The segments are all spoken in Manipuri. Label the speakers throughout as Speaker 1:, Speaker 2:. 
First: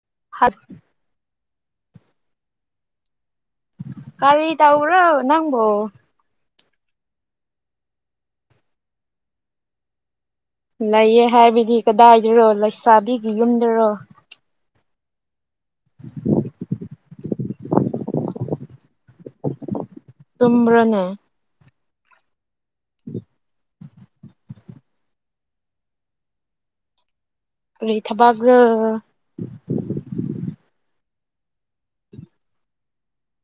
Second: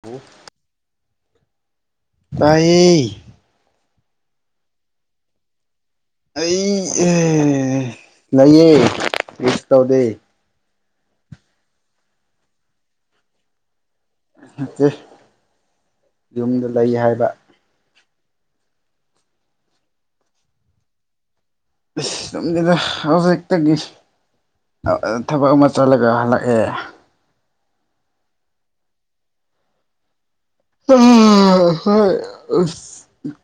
Speaker 1: ꯍ [inaudible] ꯇꯥꯏꯑꯦ
Speaker 2: ꯀꯔꯤ ꯇꯎ꯭ꯔꯣ ꯅꯪꯕꯣ
Speaker 1: ꯑꯩ ꯂꯩꯌꯦ ꯁꯨ ꯇꯧꯗꯦ
Speaker 2: ꯂꯩꯌꯦ ꯍꯥꯏꯕꯗꯤ ꯀꯗꯥꯏꯗꯔꯣ ꯂꯩꯁꯥꯕꯤꯒꯤ ꯌꯨꯝꯗꯨꯔꯣ
Speaker 1: ꯇꯦ ꯌꯨꯝꯗ ꯂꯩ ꯍꯥꯏꯕ
Speaker 2: ꯇꯝꯕ꯭ꯔꯅꯦ
Speaker 1: ꯗ ꯍꯧꯁꯛꯇꯁ ꯊꯕꯛ ꯑꯃ ꯆꯠꯂꯒ ꯍꯜꯂꯛꯑꯦ
Speaker 2: ꯀꯔꯤ ꯊꯕꯛꯔ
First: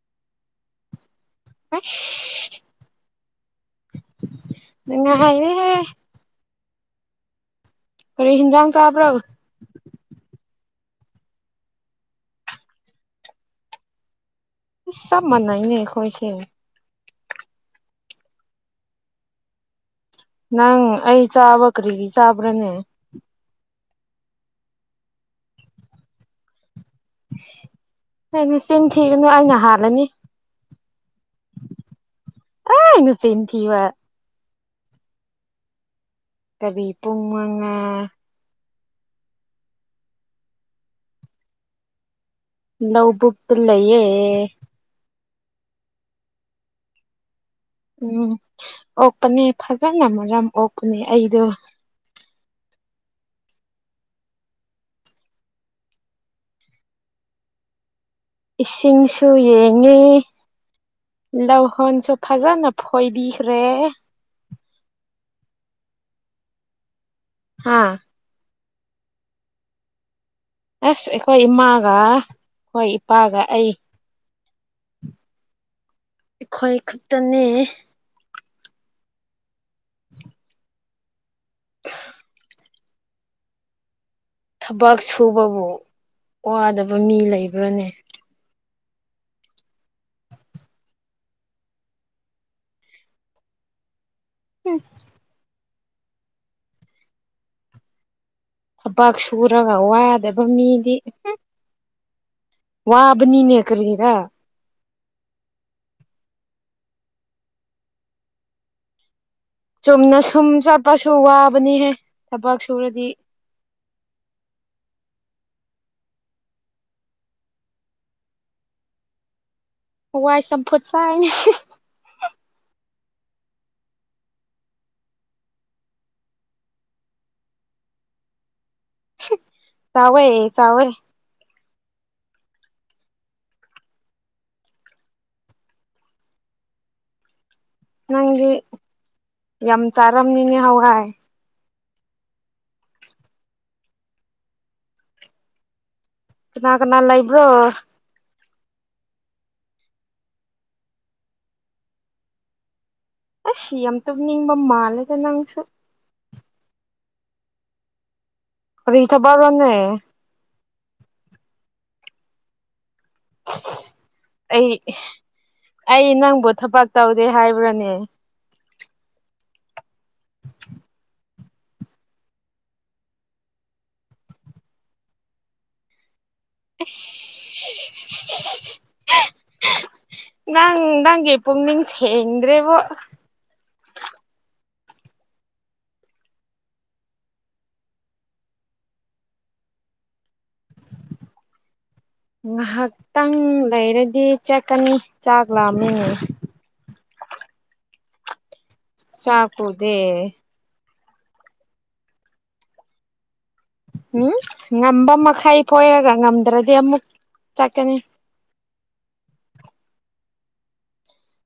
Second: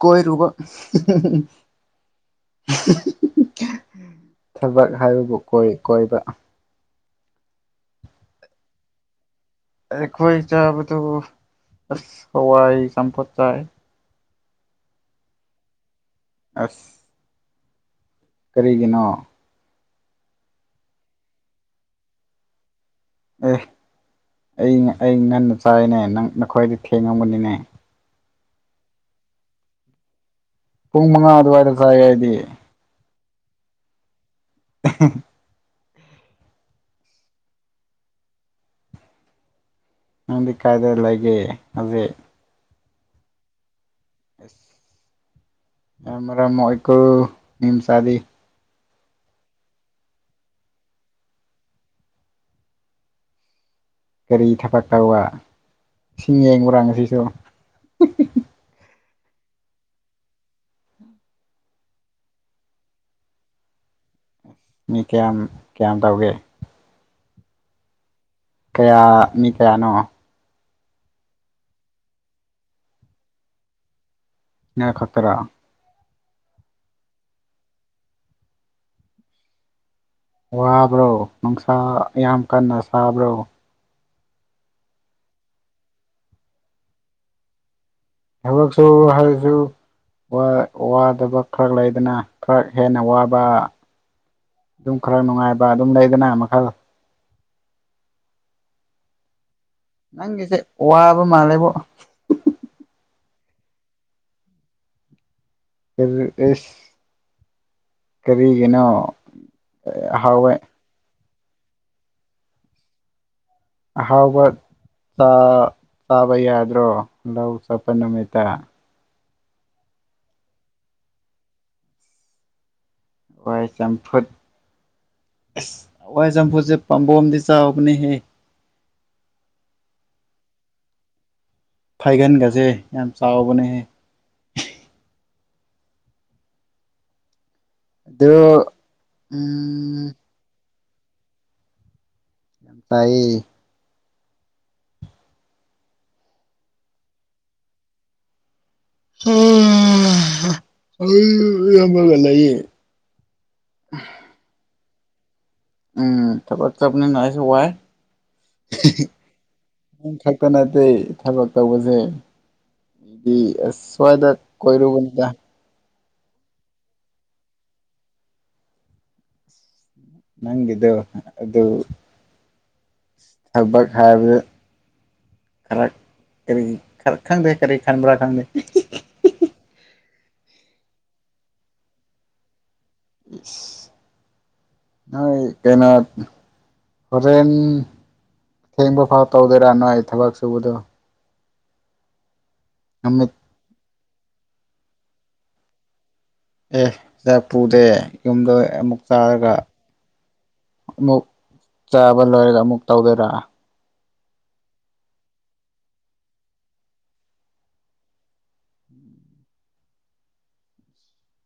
Speaker 1: ꯀꯣꯏꯔꯨꯕ ꯍ
Speaker 2: ꯑꯁ
Speaker 1: [inaudible] ꯊꯕꯛ ꯍꯥꯏꯕꯕꯨ ꯀꯣꯏ
Speaker 2: ꯅꯨꯡꯉꯥꯏꯔꯦꯍꯦ
Speaker 1: ꯀꯣꯏꯕ
Speaker 2: ꯈꯔ ꯏꯟꯖꯥꯡ ꯆ ꯍꯥꯕ꯭ꯔꯕ
Speaker 1: ꯑꯩꯈꯣꯏ ꯆꯕꯗꯨ ꯍꯋꯥꯏ ꯆꯄ ꯆꯥꯏ
Speaker 2: ꯁ ꯃꯅꯥꯏꯅꯦꯈꯣꯏꯁ
Speaker 1: ꯑꯁ ꯀꯔꯤꯒꯤꯅꯣ
Speaker 2: ꯅꯪ ꯑꯩ ꯆꯥꯕꯀꯔꯤ ꯆꯥꯕ꯭ꯔꯅꯦ
Speaker 1: ꯑꯦ ꯑꯩ ꯑꯩ ꯉꯟꯅ ꯆꯥꯏꯅꯦ ꯅꯪ ꯅꯈꯣꯏꯗꯤ ꯊꯦꯡꯉꯝꯕꯅꯤꯅꯦ
Speaker 2: ꯍꯥꯏꯗꯤ ꯆꯤꯟ ꯊꯤꯒꯅꯨ ꯑꯩꯅ ꯍꯥꯜꯂꯅꯤ
Speaker 1: ꯄꯨꯡ ꯃꯉꯥ ꯑꯗꯨꯋꯥꯏꯗ ꯆꯥꯏꯦ ꯍꯥꯏꯗꯤ
Speaker 2: ꯊꯕ
Speaker 1: [inaudible]
Speaker 2: ꯀꯕꯤ ꯄꯨꯉꯉ
Speaker 1: ꯅꯪꯗꯤ ꯀꯥꯏꯗ ꯂꯩꯒꯦ ꯍꯧꯖꯤꯛ
Speaker 2: ꯂꯧꯕꯨꯇ ꯂꯩꯌꯦꯦ
Speaker 1: ꯑꯝꯣꯏꯀ
Speaker 2: ꯎꯝ ꯑꯣꯛꯄꯅꯦ ꯐꯖꯅ ꯃꯔꯝ ꯑꯣꯛꯄꯅꯦ ꯑꯩꯗꯣ
Speaker 1: ꯒꯥꯔꯤ ꯊꯕꯛ ꯇꯧꯕ ꯏꯁꯤꯡ ꯌꯦꯡꯕꯨꯔꯥꯡꯁꯤꯁꯨ
Speaker 2: ꯏꯁꯤꯡꯁꯨ ꯌꯦꯡꯉꯤ ꯂꯧꯍꯣꯟꯁꯨ ꯐꯖꯅ ꯐꯣꯏꯕꯤꯈ꯭ꯔꯦ
Speaker 1: ꯃꯤ ꯀꯌꯥꯝ ꯀꯌꯥꯝ ꯇꯧꯒꯦ
Speaker 2: ꯍꯥꯥ
Speaker 1: ꯀꯌꯥ ꯃꯤ ꯀꯌꯥꯅꯣ
Speaker 2: ꯑꯁ ꯑꯩꯈꯣꯏ ꯏꯃꯥꯒ ꯑꯩꯈꯣꯏ ꯏꯄꯥꯒ ꯑꯩ
Speaker 1: ꯏꯅ ꯈꯇꯔ
Speaker 2: ꯑꯩꯈꯣꯏ ꯈꯛꯇꯅꯦ
Speaker 1: ꯋꯥꯕ꯭ꯔꯣ ꯅꯨꯡꯁꯥ ꯌꯥꯝ ꯀꯟꯅ ꯁꯥꯕ꯭ꯔꯣ
Speaker 2: ꯊꯕꯛ ꯁꯨꯕꯕꯨ ꯋꯥꯗꯕ ꯃꯤ ꯂꯩꯕ꯭ꯔꯥꯅꯦ
Speaker 1: ꯊꯛꯁꯨ ꯍꯥꯏꯁꯨ ꯋꯥꯗꯕ ꯈꯔ ꯂꯩꯗꯅ ꯈꯔ ꯍꯦꯟꯅ ꯋꯥꯕ ꯑꯗꯨꯝ ꯈꯔ ꯅꯨꯡꯉꯥꯏꯕ ꯑꯗꯨꯝ ꯂꯩꯗꯅ ꯃꯈꯜ
Speaker 2: ꯊꯕꯛ ꯁꯨꯔꯒ ꯋꯥꯗꯕ
Speaker 1: ꯅꯪꯒꯤꯁꯦ
Speaker 2: ꯃꯤꯗꯤ
Speaker 1: ꯋꯥꯕ ꯃꯥꯜꯂꯦꯕꯣ
Speaker 2: ꯋꯥꯕꯅꯤꯅꯦꯀꯦꯒ
Speaker 1: ꯐ ꯑꯦ ꯀꯔꯤꯒꯤꯅꯣ
Speaker 2: ꯆꯨꯝꯅ ꯁꯨꯝ
Speaker 1: ꯑꯍꯥꯎꯕ
Speaker 2: ꯆꯠꯄꯁꯨ ꯋꯥꯕꯅꯤꯍꯦ ꯊꯕꯛ ꯁꯨꯔꯗꯤ
Speaker 1: ꯍꯥꯎꯕ ꯆ ꯆꯥꯕ ꯌꯥꯗ꯭ꯔꯣ ꯂꯋ ꯆꯄ ꯅꯨꯃꯤꯠꯇ
Speaker 2: ꯋꯥꯏ ꯁ ꯄꯣꯠꯁ
Speaker 1: ꯍꯏ ꯆꯝꯐꯨꯠ ꯋꯥꯏ ꯆꯝꯐꯨꯁꯦ ꯄꯥꯝꯕꯝꯗꯤ ꯆꯥꯕꯅꯤ ꯍꯦ
Speaker 2: ꯆꯕꯌꯦ ꯆꯋꯣꯏ
Speaker 1: ꯐꯥꯏꯒꯟꯒꯁꯦ ꯌꯥꯝ ꯆꯥꯎꯕꯅꯦꯍꯦ
Speaker 2: ꯅꯪꯗꯤ
Speaker 1: ꯑꯗꯨ
Speaker 2: ꯌꯥꯝ
Speaker 1: ꯎꯝ
Speaker 2: ꯆꯥꯔꯝꯅꯤꯅꯦ ꯍ ꯍꯥꯏ
Speaker 1: ꯌꯥꯝ ꯇꯥꯏ
Speaker 2: ꯂꯅꯥꯀꯅꯥꯜꯥꯏꯕ꯭ꯔꯣ
Speaker 1: ꯑꯩꯒꯌꯦ
Speaker 2: ꯑ ꯁꯤ ꯌꯥꯝꯇ ꯅꯤꯡꯕ ꯃꯥꯜꯂꯗ ꯅꯪꯁꯨ
Speaker 1: ꯎꯝ ꯊ ꯆꯞꯅ ꯅꯥꯏꯁꯨ ꯋꯥꯥꯏ
Speaker 2: ꯀꯔꯤ ꯊꯕꯛꯔꯣꯅꯦ
Speaker 1: ꯅꯪ ꯈꯛꯇ ꯅꯠꯇꯦ ꯊꯕꯛ ꯇꯧꯕꯁꯦ ꯗꯤꯁꯣꯏꯗ
Speaker 2: ꯑꯩ
Speaker 1: ꯀꯔꯨꯕꯅꯤꯗ
Speaker 2: ꯑꯩ ꯅꯪꯕꯨ ꯊꯕꯛ ꯇꯧꯗꯦ ꯍꯥꯏꯕ꯭ꯔꯥꯅꯦ
Speaker 1: ꯅꯪꯗ ꯑꯗꯨꯗ ꯊꯕꯛ ꯍꯥꯏꯕꯗ ꯈꯔ ꯀꯔꯤ ꯈꯪꯗꯦ ꯀꯔꯤ ꯈꯟꯕ꯭ꯔꯥ ꯈꯪꯗꯦ
Speaker 2: ꯅꯪ ꯅꯪ ꯏ ꯄꯣ ꯅꯤꯡꯁ ꯍꯦꯡꯗ꯭ꯔꯦꯕꯣ
Speaker 1: [unintelligible] ꯅ ꯀꯩꯅꯩꯅꯣ ꯍꯣꯔꯦꯟ ꯊꯦꯡꯕ ꯐꯥꯎ ꯇꯧꯗꯣꯏꯔꯥ ꯅꯣ ꯑꯩ ꯊꯕꯛ ꯁꯨꯕꯗꯣ ꯅꯨꯃꯤꯠ
Speaker 2: ꯉꯥꯏꯍꯥꯛꯇꯪ ꯂꯩꯔꯗꯤ ꯆꯠꯀꯅꯤ ꯆꯥꯛ ꯂꯥꯃꯤꯅꯤ
Speaker 1: ꯑꯦ ꯆꯥꯛ ꯄꯨꯗꯦ ꯌꯨꯝꯗ ꯑꯃꯨꯛ ꯆꯥꯔꯒ
Speaker 2: ꯆꯥꯀꯨꯗꯦ
Speaker 1: ꯑꯃꯨꯛ ꯆꯥꯕ ꯂꯣꯏꯔꯒ ꯑꯃꯨꯛ ꯇꯧꯗꯣꯏꯔ
Speaker 2: ꯎꯝ ꯉꯝꯕ ꯃꯈꯩ ꯄꯣꯏꯔꯒ ꯉꯝꯗ꯭ꯔꯗꯤ ꯑꯃꯨꯛ ꯆꯠꯀꯅꯤ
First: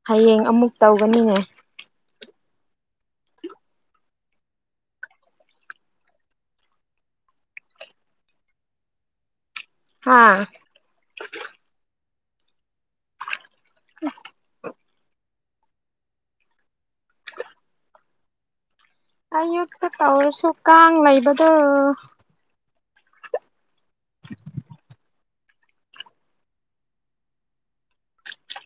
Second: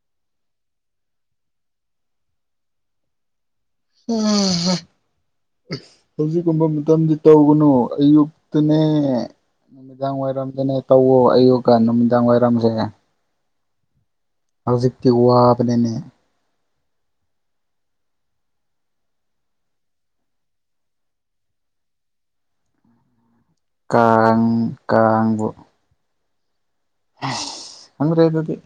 Speaker 2: ꯍꯌꯦꯡ ꯑꯃꯨꯛ ꯇꯧꯒꯅꯤꯉ
Speaker 1: ꯎꯝ ꯍꯧꯖꯤꯛꯀꯨꯝꯕ ꯃꯇꯝꯗꯤ ꯇꯧꯒꯅꯨ ꯑꯌꯨꯛꯇꯅꯦ ꯅꯨꯃꯤꯗꯥꯡ
Speaker 2: ꯍꯥ
Speaker 1: ꯋꯥꯏꯔꯝꯗꯅꯦ ꯇꯧꯋ ꯑꯌꯨꯛꯀ ꯅꯨꯃꯤꯗꯥꯡ ꯋꯥꯏꯔꯝꯁꯦ
Speaker 2: ꯎ
Speaker 1: ꯑꯖꯤꯛꯀꯤ ꯋꯥꯕꯅꯦꯅꯦ
Speaker 2: [unintelligible] ꯑꯌꯨꯛꯇ ꯇꯧꯔꯁꯨ ꯀꯥꯡ ꯂꯩꯕꯗꯣ
Speaker 1: ꯀꯥꯡ ꯀꯥꯡꯕꯨ ꯈ꯭ꯔꯦ ꯑꯗꯨ ꯑꯗꯨꯗꯤ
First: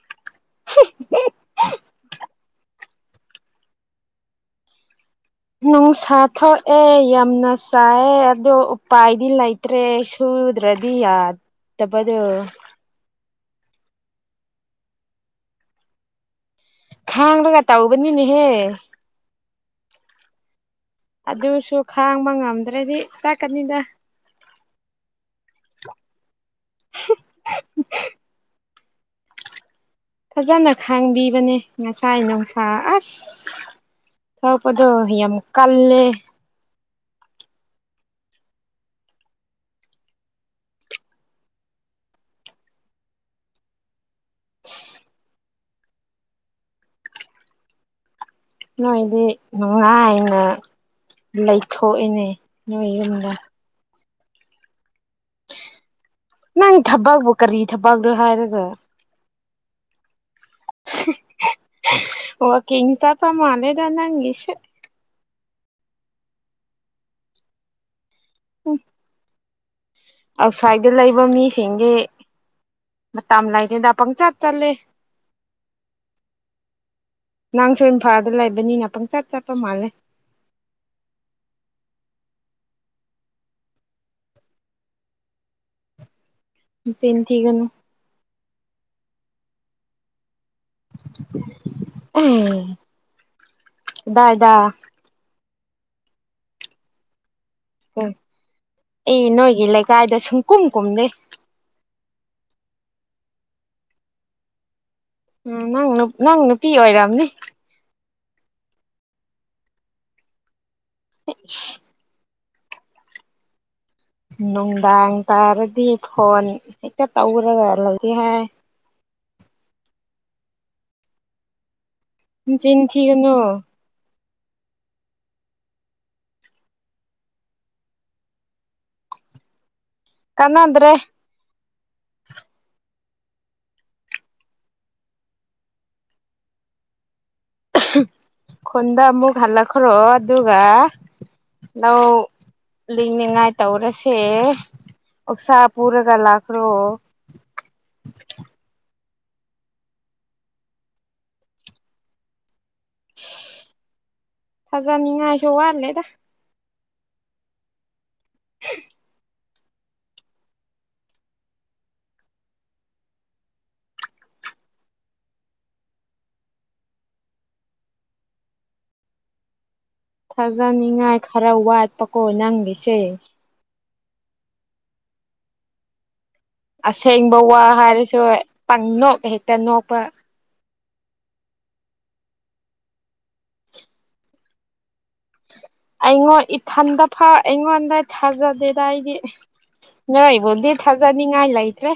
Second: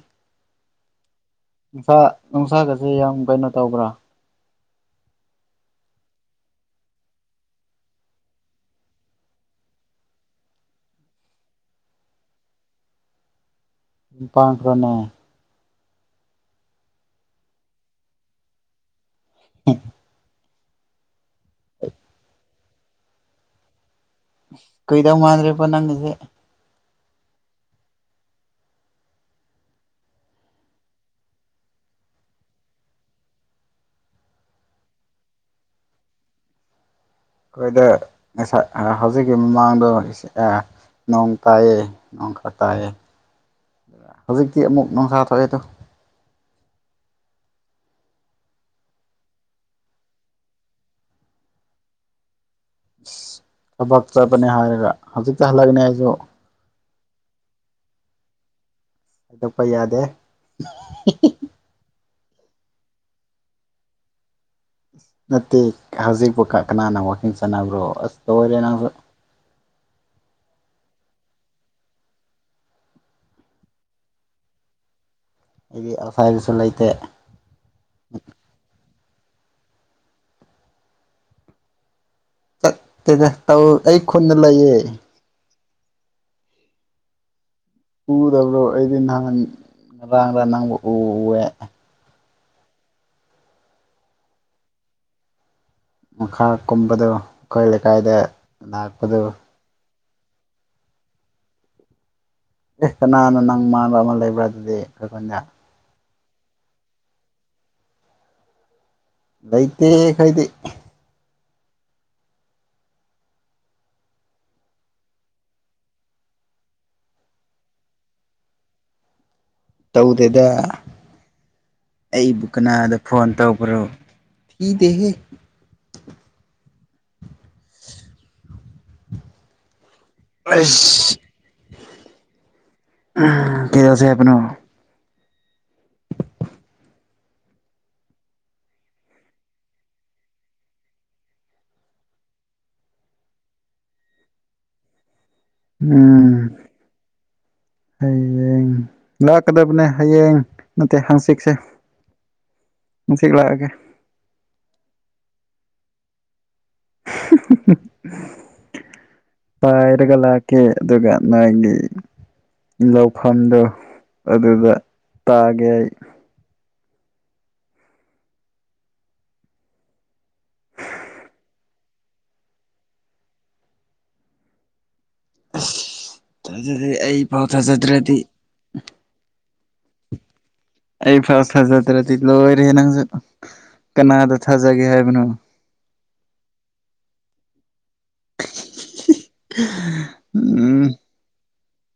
Speaker 2: [unintelligible]
Speaker 1: ꯅꯨꯡꯁꯥ ꯅꯨꯡꯁꯥꯒꯁꯦ ꯌꯥꯝ ꯀꯩꯅꯣ ꯇꯧꯕ꯭ꯔꯥ
Speaker 2: ꯅꯨꯡꯁꯥ ꯊꯣꯛꯑꯦ ꯌꯥꯝꯅ ꯆꯥꯏꯑ ꯑꯗꯣ ꯎꯄꯥꯏꯗꯤ ꯂꯩꯇ꯭ꯔꯦꯁꯨ ꯎꯗ꯭ꯔꯗꯤ ꯇꯕ ꯑꯗꯨ
Speaker 1: ꯏꯄꯥꯥꯡꯈ꯭ꯔꯣꯅꯦꯦ
Speaker 2: ꯈꯥꯡ꯭ꯔꯒ ꯇꯎꯕꯅꯤꯅꯦꯍꯦ
Speaker 1: ꯎ
Speaker 2: ꯑꯗꯨꯁꯨ ꯈꯥꯡꯕ ꯉꯝꯗ꯭ꯔꯗꯤ ꯆꯥꯛꯀꯅꯤꯗ
Speaker 1: ꯀꯩꯗꯧ ꯃꯥꯥꯟꯗ꯭ꯔꯦꯕ ꯅꯪꯁꯦ
Speaker 2: [unintelligible] ꯐꯖꯅ ꯈꯥꯡꯕꯤꯕꯅꯦ ꯉꯁꯥꯏ ꯅꯨꯡꯁꯥ ꯑꯁ ꯊꯄꯗꯣ ꯌꯥꯝ ꯌꯥꯝ ꯀꯜꯂꯦ
Speaker 1: ꯑꯩꯈꯣꯏꯗ ꯉꯁꯥꯏ ꯍꯧꯖꯤꯛꯀꯤ ꯃꯃꯥꯡꯗꯣ ꯅꯣꯡ ꯇꯥꯏꯌꯦ ꯅꯣꯡꯀ ꯇꯥꯏꯦ
Speaker 2: [inaudible]
Speaker 1: ꯍꯧꯖꯤꯛꯇꯤ ꯑꯃꯨꯛ ꯅꯣꯡꯁꯥ ꯊꯣꯛꯑꯦꯗꯣ
Speaker 2: ꯅꯣꯏꯗꯤ ꯅꯨꯡꯉꯥꯏꯅ ꯂꯩꯊꯣꯛꯏꯅꯦ ꯏꯔ ꯃꯗ
Speaker 1: ꯊꯕꯛ ꯆꯠꯄꯅꯦ ꯍꯥꯏꯔꯒ ꯍꯧꯖꯤꯛꯇ ꯍꯜꯂꯛꯅꯦ ꯑꯩꯁꯨ
Speaker 2: ꯈꯤꯪ ꯊꯕꯛꯕꯨ ꯀꯔꯤ ꯊꯕꯛꯅꯣ ꯍꯥꯏꯔꯒ
Speaker 1: ꯑꯗꯄ ꯌꯥꯗꯦ
Speaker 2: ꯑꯣ ꯀꯤꯡꯁ ꯐ ꯃꯥꯅꯦꯗ ꯅꯪꯒꯤꯁꯦ
Speaker 1: ꯅꯠꯇꯦ ꯍꯧꯖꯤꯛꯄ ꯀꯅꯥꯅ ꯋꯥꯛꯀꯤꯡ ꯆꯠꯅꯕ꯭ꯔꯣ ꯑꯁꯇ ꯑꯣꯏꯔꯦ
Speaker 2: ꯎꯝ
Speaker 1: ꯅꯪꯁꯨ
Speaker 2: ꯑꯥꯎꯠꯁꯥꯏꯗ ꯂꯩꯕ ꯃꯤꯁꯤꯡꯒꯤ ꯃꯇꯝ ꯂꯥꯏꯅꯤꯡꯗ ꯄꯪ ꯆꯥ ꯆꯠꯂꯦ
Speaker 1: ꯑꯩꯗꯤ ꯑꯁꯥꯏꯗꯁꯨ ꯂꯩꯇꯦ
Speaker 2: ꯅꯪ ꯁꯣꯏ ꯏꯝꯐꯥꯜꯗ ꯂꯩꯕꯅꯤꯅ ꯄ ꯆꯠ ꯆꯠ ꯃꯥꯂꯦ
Speaker 1: ꯆꯦ ꯇꯧ ꯑꯩ ꯈꯨꯅ ꯂꯩꯌꯦ
Speaker 2: ꯐꯅꯤ ꯊꯒꯅ
Speaker 1: ꯎꯗꯕ꯭ꯔꯣ ꯑꯩꯗꯤ ꯅꯍꯥꯟ ꯉꯔꯥꯡꯒ ꯅꯪꯕ ꯎꯋꯦ
Speaker 2: ꯎꯝꯗꯥꯗꯥ
Speaker 1: ꯃꯈꯥ ꯀꯨꯝꯕꯗꯨ ꯑꯩꯈꯣꯏ ꯂꯩꯀꯥꯏꯗ ꯂꯥꯛꯄꯗꯨ
Speaker 2: ꯀꯗꯥꯥꯏꯗ ꯁꯨꯡ ꯀꯨꯝ ꯀꯨꯝꯗꯦ
Speaker 1: ꯀꯅꯥꯅ ꯅꯪ ꯃꯥꯟꯕ ꯑꯃ ꯂꯩꯕ꯭ꯔꯥ ꯑꯗꯨꯗꯤ ꯈꯨꯟꯗ
Speaker 2: ꯎꯝ ꯅꯪ ꯅꯪ ꯅꯨꯄꯤ ꯑꯣꯏꯔꯝꯅꯤ
Speaker 1: ꯂꯩꯩꯇꯦ ꯈꯣꯏꯗꯤ
Speaker 2: [unintelligible] ꯅꯨꯡꯗꯥꯡ ꯇꯥꯔꯗꯤ ꯐꯣꯟ ꯍꯦꯛꯇ ꯇꯧꯔꯒ ꯂꯩꯔꯦ ꯍꯥꯏ
Speaker 1: ꯇꯧꯗꯦꯗ ꯑꯩꯕꯨ
Speaker 2: ꯆꯤꯟ
Speaker 1: ꯀꯅꯥꯗ ꯐꯣꯟ
Speaker 2: ꯊꯤꯒꯅꯨ
Speaker 1: ꯇꯧꯕ꯭ꯔꯣ ꯄꯤꯗꯦꯍꯦ
Speaker 2: ꯀꯥꯟꯅꯗ꯭ꯔꯦ
Speaker 1: ꯑꯩꯁ ꯎꯝ ꯀꯩꯗꯧꯁꯦ ꯍꯥꯏꯕꯥꯅꯣ
Speaker 2: ꯈꯨꯟ ꯗ ꯑꯃꯨꯛ ꯍꯜꯂꯛꯈꯔꯣ ꯑꯗꯨꯒ ꯂꯧ ꯂꯤꯡꯅꯤꯉꯥꯏ ꯇꯧꯔꯁꯦ ꯑꯣꯛꯁꯥ ꯄꯨꯔꯒ
Speaker 1: ꯎꯝ
Speaker 2: ꯂꯥꯛꯈ꯭ꯔꯣ
Speaker 1: ꯍꯌꯦꯡ ꯂꯥꯛꯀꯗꯕꯅꯦ ꯍꯌꯦꯡ ꯅꯠꯇꯦ ꯍꯪꯆꯤꯛꯁꯦ ꯍꯪꯆꯤꯛ ꯂꯥꯛꯑꯒꯦ
Speaker 2: ꯁꯨ ꯋꯥꯠꯂꯦꯗꯥ
Speaker 1: [unintelligible]
Speaker 2: [unintelligible]
Speaker 1: ꯄꯥꯏꯔꯒꯥ ꯂꯥꯛꯀꯦ ꯑꯗꯨꯒ ꯅꯣꯏꯒꯤ ꯂꯧꯐꯝꯗꯣ ꯑꯗꯨꯗ ꯇꯥꯒꯦ ꯑꯩ
Speaker 2: ꯊꯥꯖꯅꯤꯡꯉꯥꯏ ꯈꯔ ꯋꯥꯠꯄꯀꯣ ꯅꯪꯒꯤꯁꯦ
Speaker 1: ꯑꯁ
Speaker 2: ꯑꯁꯦꯡꯕ ꯋꯥ ꯍꯥꯏꯔꯁꯨ ꯄꯪ ꯅꯣꯛ ꯍꯦꯛꯇ ꯅꯣꯛꯄ
Speaker 1: ꯑꯩ ꯐꯁ ꯊꯥꯖꯗ꯭ꯔꯗꯤ ꯂꯣꯏꯔꯦ ꯅꯪꯁꯨ ꯀꯅꯥꯗ ꯊꯥꯖꯒꯦ ꯍꯥꯏꯕꯅꯣ
Speaker 2: ꯑꯩꯉꯣꯟ ꯏꯊꯟꯗ ꯐꯥꯎ ꯑꯩꯉꯣꯟꯗ ꯊꯥꯖꯥ ꯗꯦꯗ ꯑꯩꯗꯤ ꯅꯣꯏꯕꯨꯗꯤ ꯊꯥꯖꯥꯅꯤꯡꯉꯥꯏ ꯂꯩꯇ꯭ꯔꯦ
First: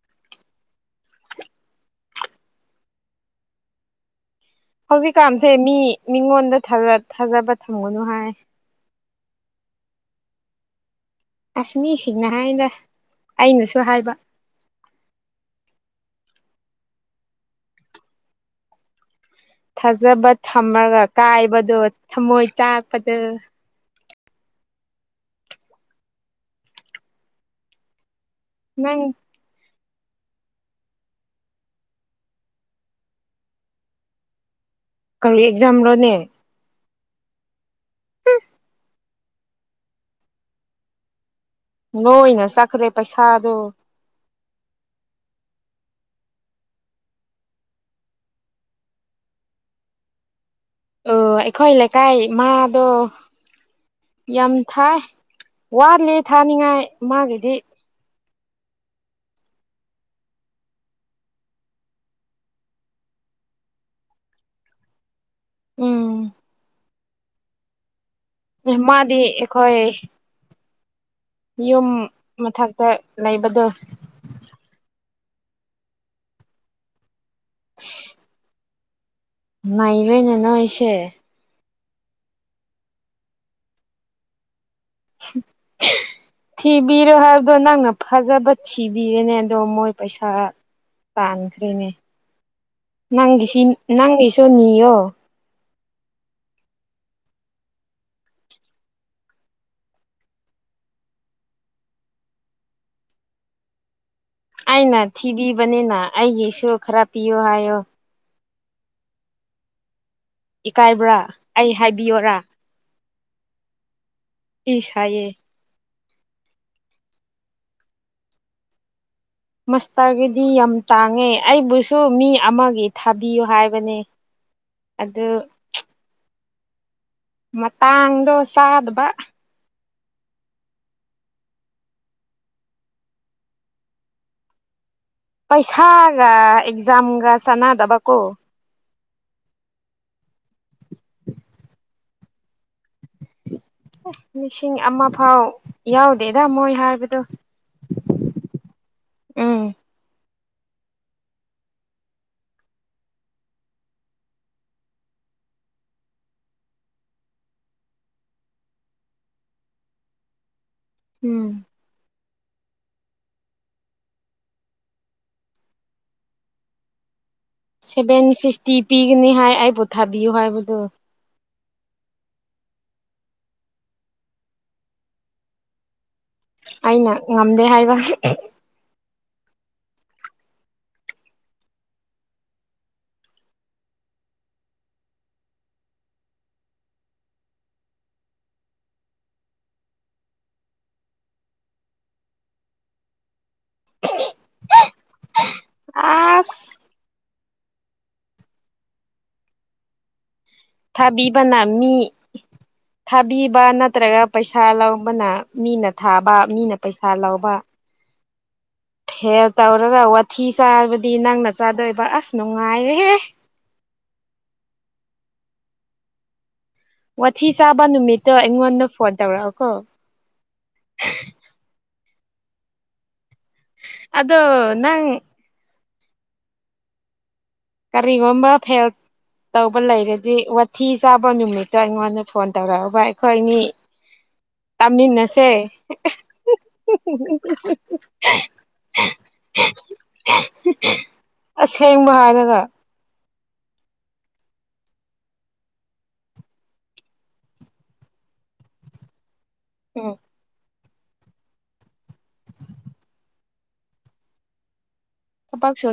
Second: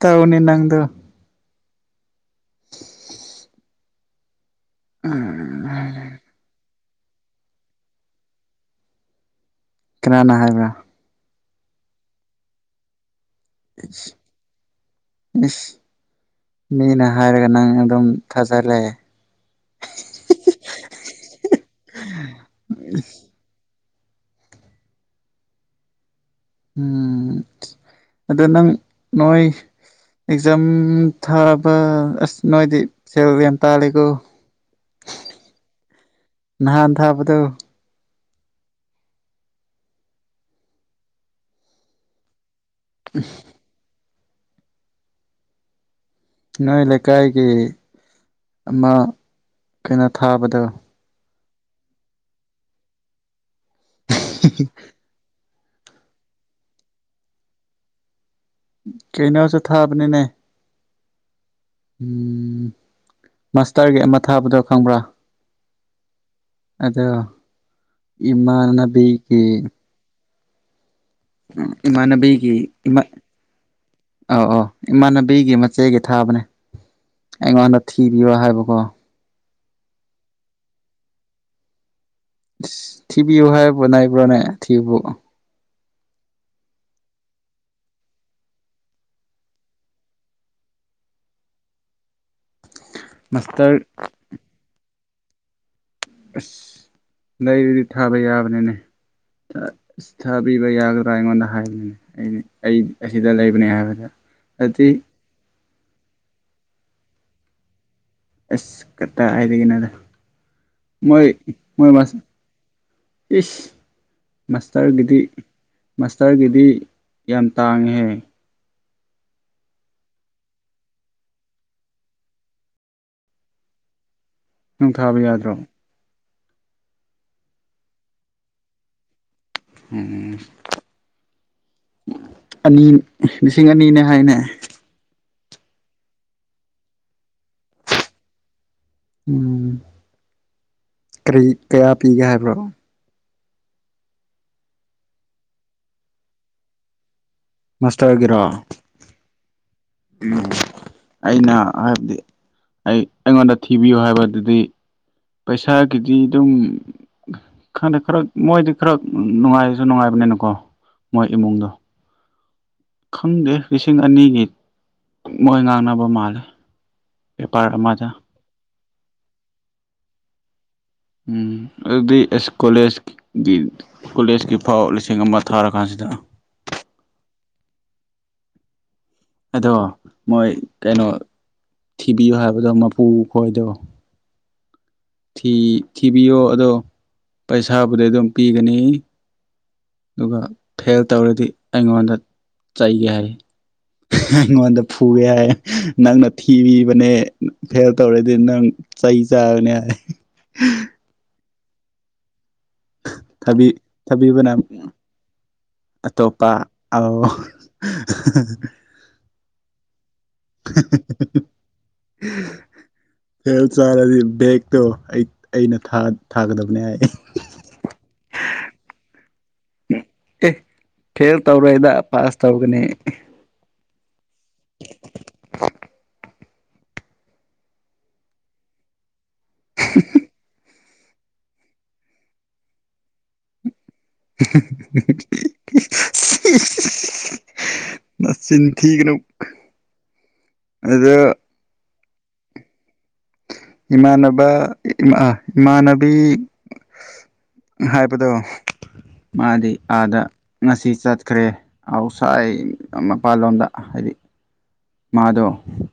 Speaker 1: ꯇꯥꯎꯅꯤ ꯅꯪꯗꯨ
Speaker 2: ꯍꯧꯖꯤꯛꯀꯥꯟꯁꯦ ꯃꯤ
Speaker 1: ꯎꯝ
Speaker 2: ꯃꯤꯉꯣꯟꯗ ꯊꯥꯖꯕ ꯊꯝꯒꯅꯨ ꯍꯥꯏ
Speaker 1: ꯀꯅꯥꯅ ꯍꯥꯏꯕ꯭ꯔꯥ
Speaker 2: ꯑꯁꯃꯤꯁꯤꯡꯅ ꯍꯥꯏꯗ ꯑꯩꯅꯁꯨ
Speaker 1: ꯏꯁ
Speaker 2: ꯍꯥꯏꯕ
Speaker 1: ꯏꯁ ꯃꯤꯅ ꯍꯥꯏꯔꯒ ꯅꯪ ꯑꯗꯨꯝ ꯊꯥꯖꯔꯛꯑꯦ
Speaker 2: ꯊꯥꯖꯕ ꯊꯝꯃꯒ ꯀꯥꯏꯕꯗꯣ ꯊꯝꯃꯣꯏ ꯆꯥꯛꯄꯗꯣ
Speaker 1: ꯎꯝ ꯑꯗꯨ ꯅꯪ ꯅꯣꯏ ꯑꯦꯛꯖꯥꯝ ꯊꯥꯕ ꯑꯁ ꯅꯣꯏꯗꯤ ꯁꯦꯜ ꯌꯥꯝ ꯇꯥꯜꯂꯦꯀꯣ
Speaker 2: ꯀꯔꯤ ꯑꯦꯛꯖꯝ ꯔꯣ ꯅꯦ
Speaker 1: ꯍꯥꯟ ꯊꯥꯕꯗꯧ
Speaker 2: ꯅꯣꯏꯅ ꯆꯠꯈ꯭ꯔꯦ ꯄꯩꯁꯥꯗꯣ
Speaker 1: ꯅꯣꯏ ꯂꯩꯀꯥꯏꯒꯤ ꯑꯃ ꯀꯩꯅꯣ ꯊꯥꯕꯗꯣ
Speaker 2: ꯑꯣ ꯑꯩꯈꯣꯏ ꯂꯩꯀꯥꯏ ꯃꯥꯥꯗꯣ ꯌꯥꯝ ꯊꯥꯏ ꯋꯥꯠꯂꯤ ꯊꯥꯅꯤꯡꯉꯥꯏ ꯃꯥꯒꯤꯗꯤ
Speaker 1: ꯀꯩꯅꯣꯁꯦ ꯊꯥꯕꯅꯤꯅꯦ ꯎꯝ ꯃꯁꯇꯔꯒꯤ ꯑꯃ ꯊꯥꯕꯗꯣ ꯈꯪꯕ꯭ꯔꯥ
Speaker 2: ꯎꯝ
Speaker 1: ꯑꯗꯣ
Speaker 2: ꯃꯥꯗꯤ
Speaker 1: ꯏꯃꯅꯕꯤꯒꯤ
Speaker 2: ꯑꯩꯈꯣꯏ
Speaker 1: ꯎ
Speaker 2: ꯌꯨꯝ
Speaker 1: ꯏꯃꯥꯟꯅꯕꯤꯒꯤ
Speaker 2: ꯃꯊꯛꯇ
Speaker 1: ꯏꯃ
Speaker 2: ꯂꯩꯕꯗꯣ
Speaker 1: ꯑ ꯑ ꯏꯃꯥꯟꯅꯕꯤ ꯕꯤꯒꯤ ꯃꯆꯦꯒꯤ ꯊꯥꯕꯅꯦ ꯑꯩꯉꯣꯟꯗ ꯊꯤꯕꯤꯌꯣ ꯍꯥꯏꯕꯀꯣ
Speaker 2: ꯅꯩꯔꯦꯅꯦ ꯅꯣꯌꯁꯦ
Speaker 1: ꯊꯤꯕꯤꯌꯨ ꯍꯥꯏꯕ꯭ꯔꯣ ꯅꯩꯕꯔꯣꯅꯦ ꯊꯤꯕꯨ
Speaker 2: [unintelligible] ꯊꯤꯕꯤꯔꯣ ꯍꯥꯏꯕꯗꯣ ꯅꯪꯅ ꯐꯖꯕ ꯊꯤꯕꯤꯔꯦꯅꯦ ꯑꯗꯣ ꯃꯣꯏ ꯄꯩꯁꯥ ꯇꯥꯟꯈ꯭ꯔꯦꯅꯦ ꯅꯪꯒꯤꯁꯤ
Speaker 1: ꯃꯁꯇꯔ
Speaker 2: ꯅꯪꯒꯤꯁꯨ ꯅꯤꯌꯣ
Speaker 1: ꯑꯁ ꯂꯩꯗꯨꯗꯤ ꯊꯥꯕ ꯌꯥꯕꯅꯤꯅꯦ ꯊꯥꯕꯤꯕ ꯌꯥꯒꯗ꯭ꯔꯥ ꯑꯩꯉꯣꯟꯗ ꯍꯥꯏꯕꯅꯦ ꯑꯩ ꯑꯁꯤꯗ ꯂꯩꯕꯅꯦ ꯍꯥꯏꯕꯗ
Speaker 2: ꯑꯩꯅ
Speaker 1: ꯑꯗꯨꯗꯤ
Speaker 2: ꯊꯤꯕꯤꯕꯅꯤꯅ ꯑꯩꯒꯤꯁꯨ ꯈꯔ ꯄꯤꯌꯨ ꯍꯥꯏꯌꯣ
Speaker 1: ꯑꯁ ꯀꯇꯥ ꯍꯥꯏꯗꯒꯤꯅꯗ
Speaker 2: ꯏꯀꯥꯏꯕ꯭ꯔꯥ ꯑꯩ ꯍꯥꯏꯕꯤꯌꯣꯔꯥ
Speaker 1: ꯏ
Speaker 2: ꯏꯁ
Speaker 1: ꯃꯥꯁꯇꯔꯒꯤꯗꯤꯔꯤ
Speaker 2: ꯍꯥꯏꯌꯦ
Speaker 1: ꯃꯥꯁꯇꯔꯒꯤꯗꯤ ꯌꯥꯝ ꯇꯥꯡꯉꯦꯍꯦ
Speaker 2: ꯃꯥꯁꯇꯔꯒꯤꯗꯤ ꯌꯥꯝ ꯇꯥꯡꯉꯦ ꯑꯩꯕꯨꯁꯨ ꯃꯤ ꯑꯃꯒꯤ ꯊꯥꯕꯤꯌꯨ ꯍꯥꯏꯕꯅꯦ
Speaker 1: ꯅꯨꯡ ꯊꯥꯕ
Speaker 2: ꯑꯗꯨ
Speaker 1: ꯌꯥꯗ꯭ꯔꯣ
Speaker 2: ꯃꯪꯗ ꯁꯥꯗꯕ
Speaker 1: ꯎꯝ ꯑꯅꯤ ꯂꯤꯁꯤꯡ ꯑꯅꯤꯅꯦ ꯍꯥꯏꯅꯦ
Speaker 2: ꯄꯩꯁꯥꯒ ꯑꯦꯛꯖꯥꯝꯒ ꯆꯥꯟꯅꯗꯕꯀꯣ
Speaker 1: ꯎꯝ ꯀꯔꯤ ꯀꯌꯥ ꯄꯤꯒꯦ ꯍꯥꯏꯕ꯭ꯔꯣ
Speaker 2: ꯑꯦ ꯂꯤꯁꯤꯡ ꯑꯃ ꯐꯥꯎ ꯌꯥꯎꯗꯦꯗ ꯃꯣꯏ ꯍꯥꯏꯕꯗꯣ
Speaker 1: ꯃꯁꯇꯒꯔꯥ
Speaker 2: ꯎꯝ
Speaker 1: ꯎꯝ ꯑꯩꯅ ꯍꯥꯏꯕꯗꯤ ꯑꯩ ꯑꯩꯉꯣꯟꯗ ꯊꯤꯕꯤꯌꯨ ꯍꯥꯏꯕꯗꯨꯗꯤ ꯄꯩꯁꯥꯒꯤꯗꯤ ꯑꯗꯨꯝ ꯈꯪꯗꯦ ꯈꯔ ꯃꯣꯏꯗꯤ ꯈꯔ ꯅꯨꯡꯉꯥꯏꯁꯨ ꯅꯨꯡꯉꯥꯏꯕ ꯑꯣꯅꯀꯣ ꯃꯣꯏ
Speaker 2: ꯎꯝ
Speaker 1: ꯎꯃꯨꯡꯗ ꯈꯪꯗꯦ ꯂꯤꯁꯤꯡ ꯑꯅꯤꯒꯤ ꯃꯣꯏ ꯉꯥꯡꯅꯕ ꯃꯥꯜꯂꯦ ꯄꯦꯄꯔ ꯑꯃꯗ
Speaker 2: ꯁꯚꯦꯟ ꯐꯤꯐꯇꯤ ꯄꯤꯒꯅꯤ ꯍꯥꯏ ꯑꯩ ꯄꯣ ꯊꯥꯕꯤꯌꯨ ꯍꯥꯏꯕꯗꯨ
Speaker 1: ꯎꯝ ꯑꯗꯨꯗꯤ ꯑꯦꯁ ꯀꯣꯂꯦꯖꯀꯤ ꯀꯣꯂꯦꯖꯀꯤ ꯐꯥꯎ ꯂꯤꯁꯤꯡ ꯑꯃ ꯊꯥꯔꯀꯥꯟꯁꯤꯗ
Speaker 2: ꯑꯩꯅ ꯉꯝꯗꯦ ꯍꯥꯏꯕ
Speaker 1: ꯑꯗꯣ ꯃꯣꯏ ꯀꯩꯅꯣ ꯊꯤꯕꯤꯌꯨ ꯍꯥꯏꯕꯗꯣ ꯃꯄꯨ ꯀꯣꯏꯗꯣ ꯊꯤꯕꯤꯌꯣ ꯑꯗꯣ ꯄꯩꯁꯥꯕꯨꯗꯤ ꯑꯗꯨꯝ ꯄꯤꯒꯅꯤ ꯑꯗꯨꯒ ꯐꯦꯜ ꯇꯧꯔꯗꯤ ꯑꯩꯉꯣꯟꯗ ꯆꯩꯒꯦ ꯍꯥꯏ ꯍꯉꯣꯟꯗ ꯐꯨꯋꯦ ꯅꯪꯅ
Speaker 2: ꯑꯁ
Speaker 1: ꯊꯤꯕꯅꯦ ꯐꯦꯜ ꯇꯧꯔꯗꯤ ꯅꯪ ꯆꯩ ꯆꯥꯕꯅꯦ ꯍꯥꯏ
Speaker 2: ꯊꯥꯕꯤꯕꯅ ꯃꯤ ꯊꯥꯕꯤꯕ
Speaker 1: ꯊꯕꯤ
Speaker 2: ꯅꯠꯇ꯭ꯔꯒ
Speaker 1: ꯊꯥꯕꯤꯕꯅ
Speaker 2: ꯄꯩꯁꯥ ꯂꯧꯕꯅ ꯃꯤꯅ ꯊꯥꯕ
Speaker 1: ꯑꯇꯣꯞꯄ
Speaker 2: ꯃꯤꯅ ꯄꯩꯁꯥ
Speaker 1: ꯑꯧ
Speaker 2: ꯂꯧꯕ
Speaker 1: [unintelligible]
Speaker 2: ꯐꯦ ꯇꯧꯔꯒ ꯋꯥꯊꯤ ꯆꯥꯔꯕꯗꯤ ꯅꯪꯅ ꯆꯥꯗꯣꯏꯕ ꯑꯁ ꯅꯨꯡꯉꯥꯏꯔꯦꯍꯦ
Speaker 1: ꯍꯦꯜ ꯆꯥꯔꯗꯤ ꯕꯦꯛꯇꯣ ꯑꯩ ꯑꯩꯅ ꯊꯥꯒꯗꯕ
Speaker 2: ꯋꯥꯊꯤ ꯆꯥꯕ ꯅꯨꯃꯤꯠꯇꯣ ꯑꯩꯉꯣꯟꯗ ꯐꯣꯟ ꯇꯧꯔꯛꯑꯣ ꯀꯣ
Speaker 1: ꯑꯦ ꯐꯦꯜ ꯇꯧꯔꯣꯏꯗ ꯄꯥꯁ ꯇꯧꯒꯅꯤ
Speaker 2: ꯑꯗꯣ ꯅꯪ ꯀꯔꯤꯒꯨꯝꯕ ꯐꯦꯜ ꯇꯧꯕ ꯂꯩꯔꯗꯤ ꯐꯤ ꯆꯥꯕ ꯅꯨꯃꯤꯠꯇꯣ ꯑꯩꯉꯣꯟꯗ ꯐꯣꯟ ꯇꯧꯔꯛꯑ ꯑꯩꯈꯣꯏꯅꯤ ꯇꯝꯅꯤꯅꯁꯦ
Speaker 1: ꯃꯁꯤ ꯆꯤꯟ ꯊꯤꯒꯅꯨ ꯑꯗꯣ
Speaker 2: ꯑꯁꯦꯡꯕ ꯍꯥꯏꯗꯅ
Speaker 1: ꯏꯃꯥꯟꯅꯕ ꯏꯃ ꯏꯃꯥꯟꯅꯕꯤ ꯍꯥꯏꯕꯗꯣ ꯃꯥꯗꯤ
Speaker 2: ꯎꯝ
Speaker 1: ꯑꯥꯗ ꯉꯁꯤ ꯆꯠꯈ꯭ꯔꯦ ꯑꯥꯎꯠꯁꯥꯏꯠ ꯃꯄꯥꯟꯂꯣꯝꯗ ꯍꯥꯏꯗꯤ ꯃꯥꯗꯣ
Speaker 2: ꯊꯕꯛ ꯁꯨ